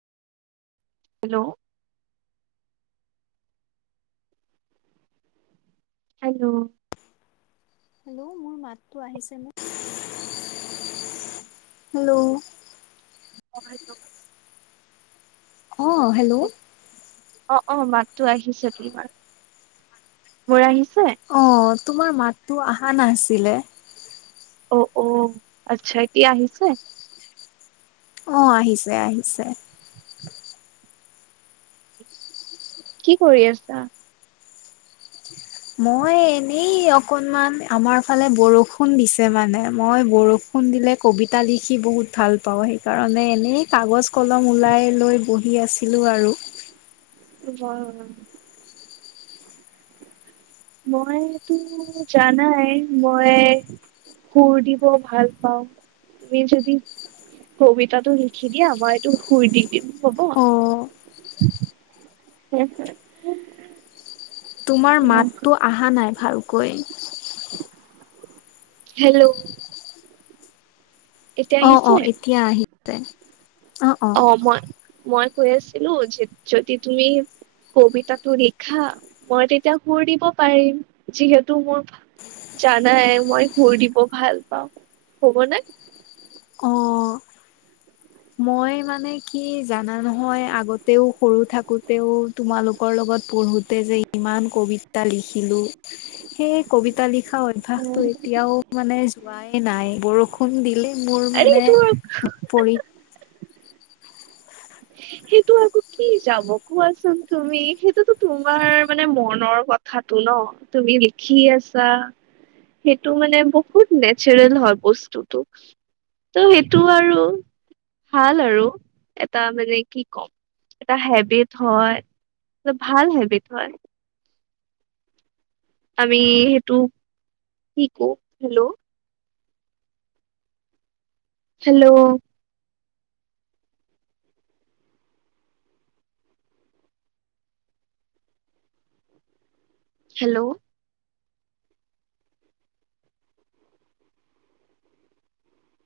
Hello. Hello. Hello মোৰ মাতটো আহিছে নে? হেল্ল'। [unintelligible] অঁ', -হেল্ল'। অঁ', -অঁ', -মাতটো আহিছে তোমাৰ, মোৰ আহিছে? অঁ', -তোমাৰ মাতটো অহা নাছিলে। অ', -অ', আচ্ছা'। এতিয়া আহিছে? অঁ', -আহিছে-আহিছে। কি কৰি আছা? মই এনেই অকণমান আমাৰফালে বৰষুণ দিছে মানে মই বৰষুণ- বৰষুণ দিলে কবিতা লিখি বহুত ভাল পাওঁ সেইকাৰণে এনেই- কাগজ-কলম ওলাই লৈ বহি আছিলোঁ আৰু। [unintelligible] মইতো জানাই মই- সুৰ দিব ভাল পাওঁ, তুমি যদি- কবিতাটো লিখি দিয়া মইটো শুই দি দিম হ'ব। অ [unintelligible] তোমাৰ মাতটো আহা নাই ভালকৈ। হেল্ল'। এতিয়া অঁ', আহিছে -অঁ', এতিয়া আহিছে। অ অ অঁ', মই-মই কৈ আছিলো যে যদি তুমি- কবিতাটো লিখা মই তেতিয়া সুৰ দিব পাৰিম, যিহেতু মোৰ- জানাই মই সুৰ দিব ভাল পাওঁ, হ'ব নে। অ মই মানে কি জানা নহয় আগতেও সৰু থাকোতেও- তোমালোকৰ লগত পঢ়োঁতে যে ইমান কবিতা লিখিলোঁ। সেই কবিতা লিখা অভ্যাসটো এতিয়াও মানে যোৱাই নাই, বৰষুণ- বৰষুণ দিলে মোৰ আৰে এইটো মানে [unintelligible] সেইটো আকৌ কি যাব কোৱাচোন তুমি সেইটোতো তোমাৰ মানে মনৰ কথাটো ন'। তুমি লিখি আছা। সেইটো মানে বহুত নেচাৰেল হয় বস্তুটো তো। ত' সেইটো আৰু ভাল আৰু। এটা মানে কি কম এটা হেবিট হয়, মানে ভাল হেবিট হয়। আমি সেইটো কি কও, হেল্ল'। হেল্ল'। হেল্ল'।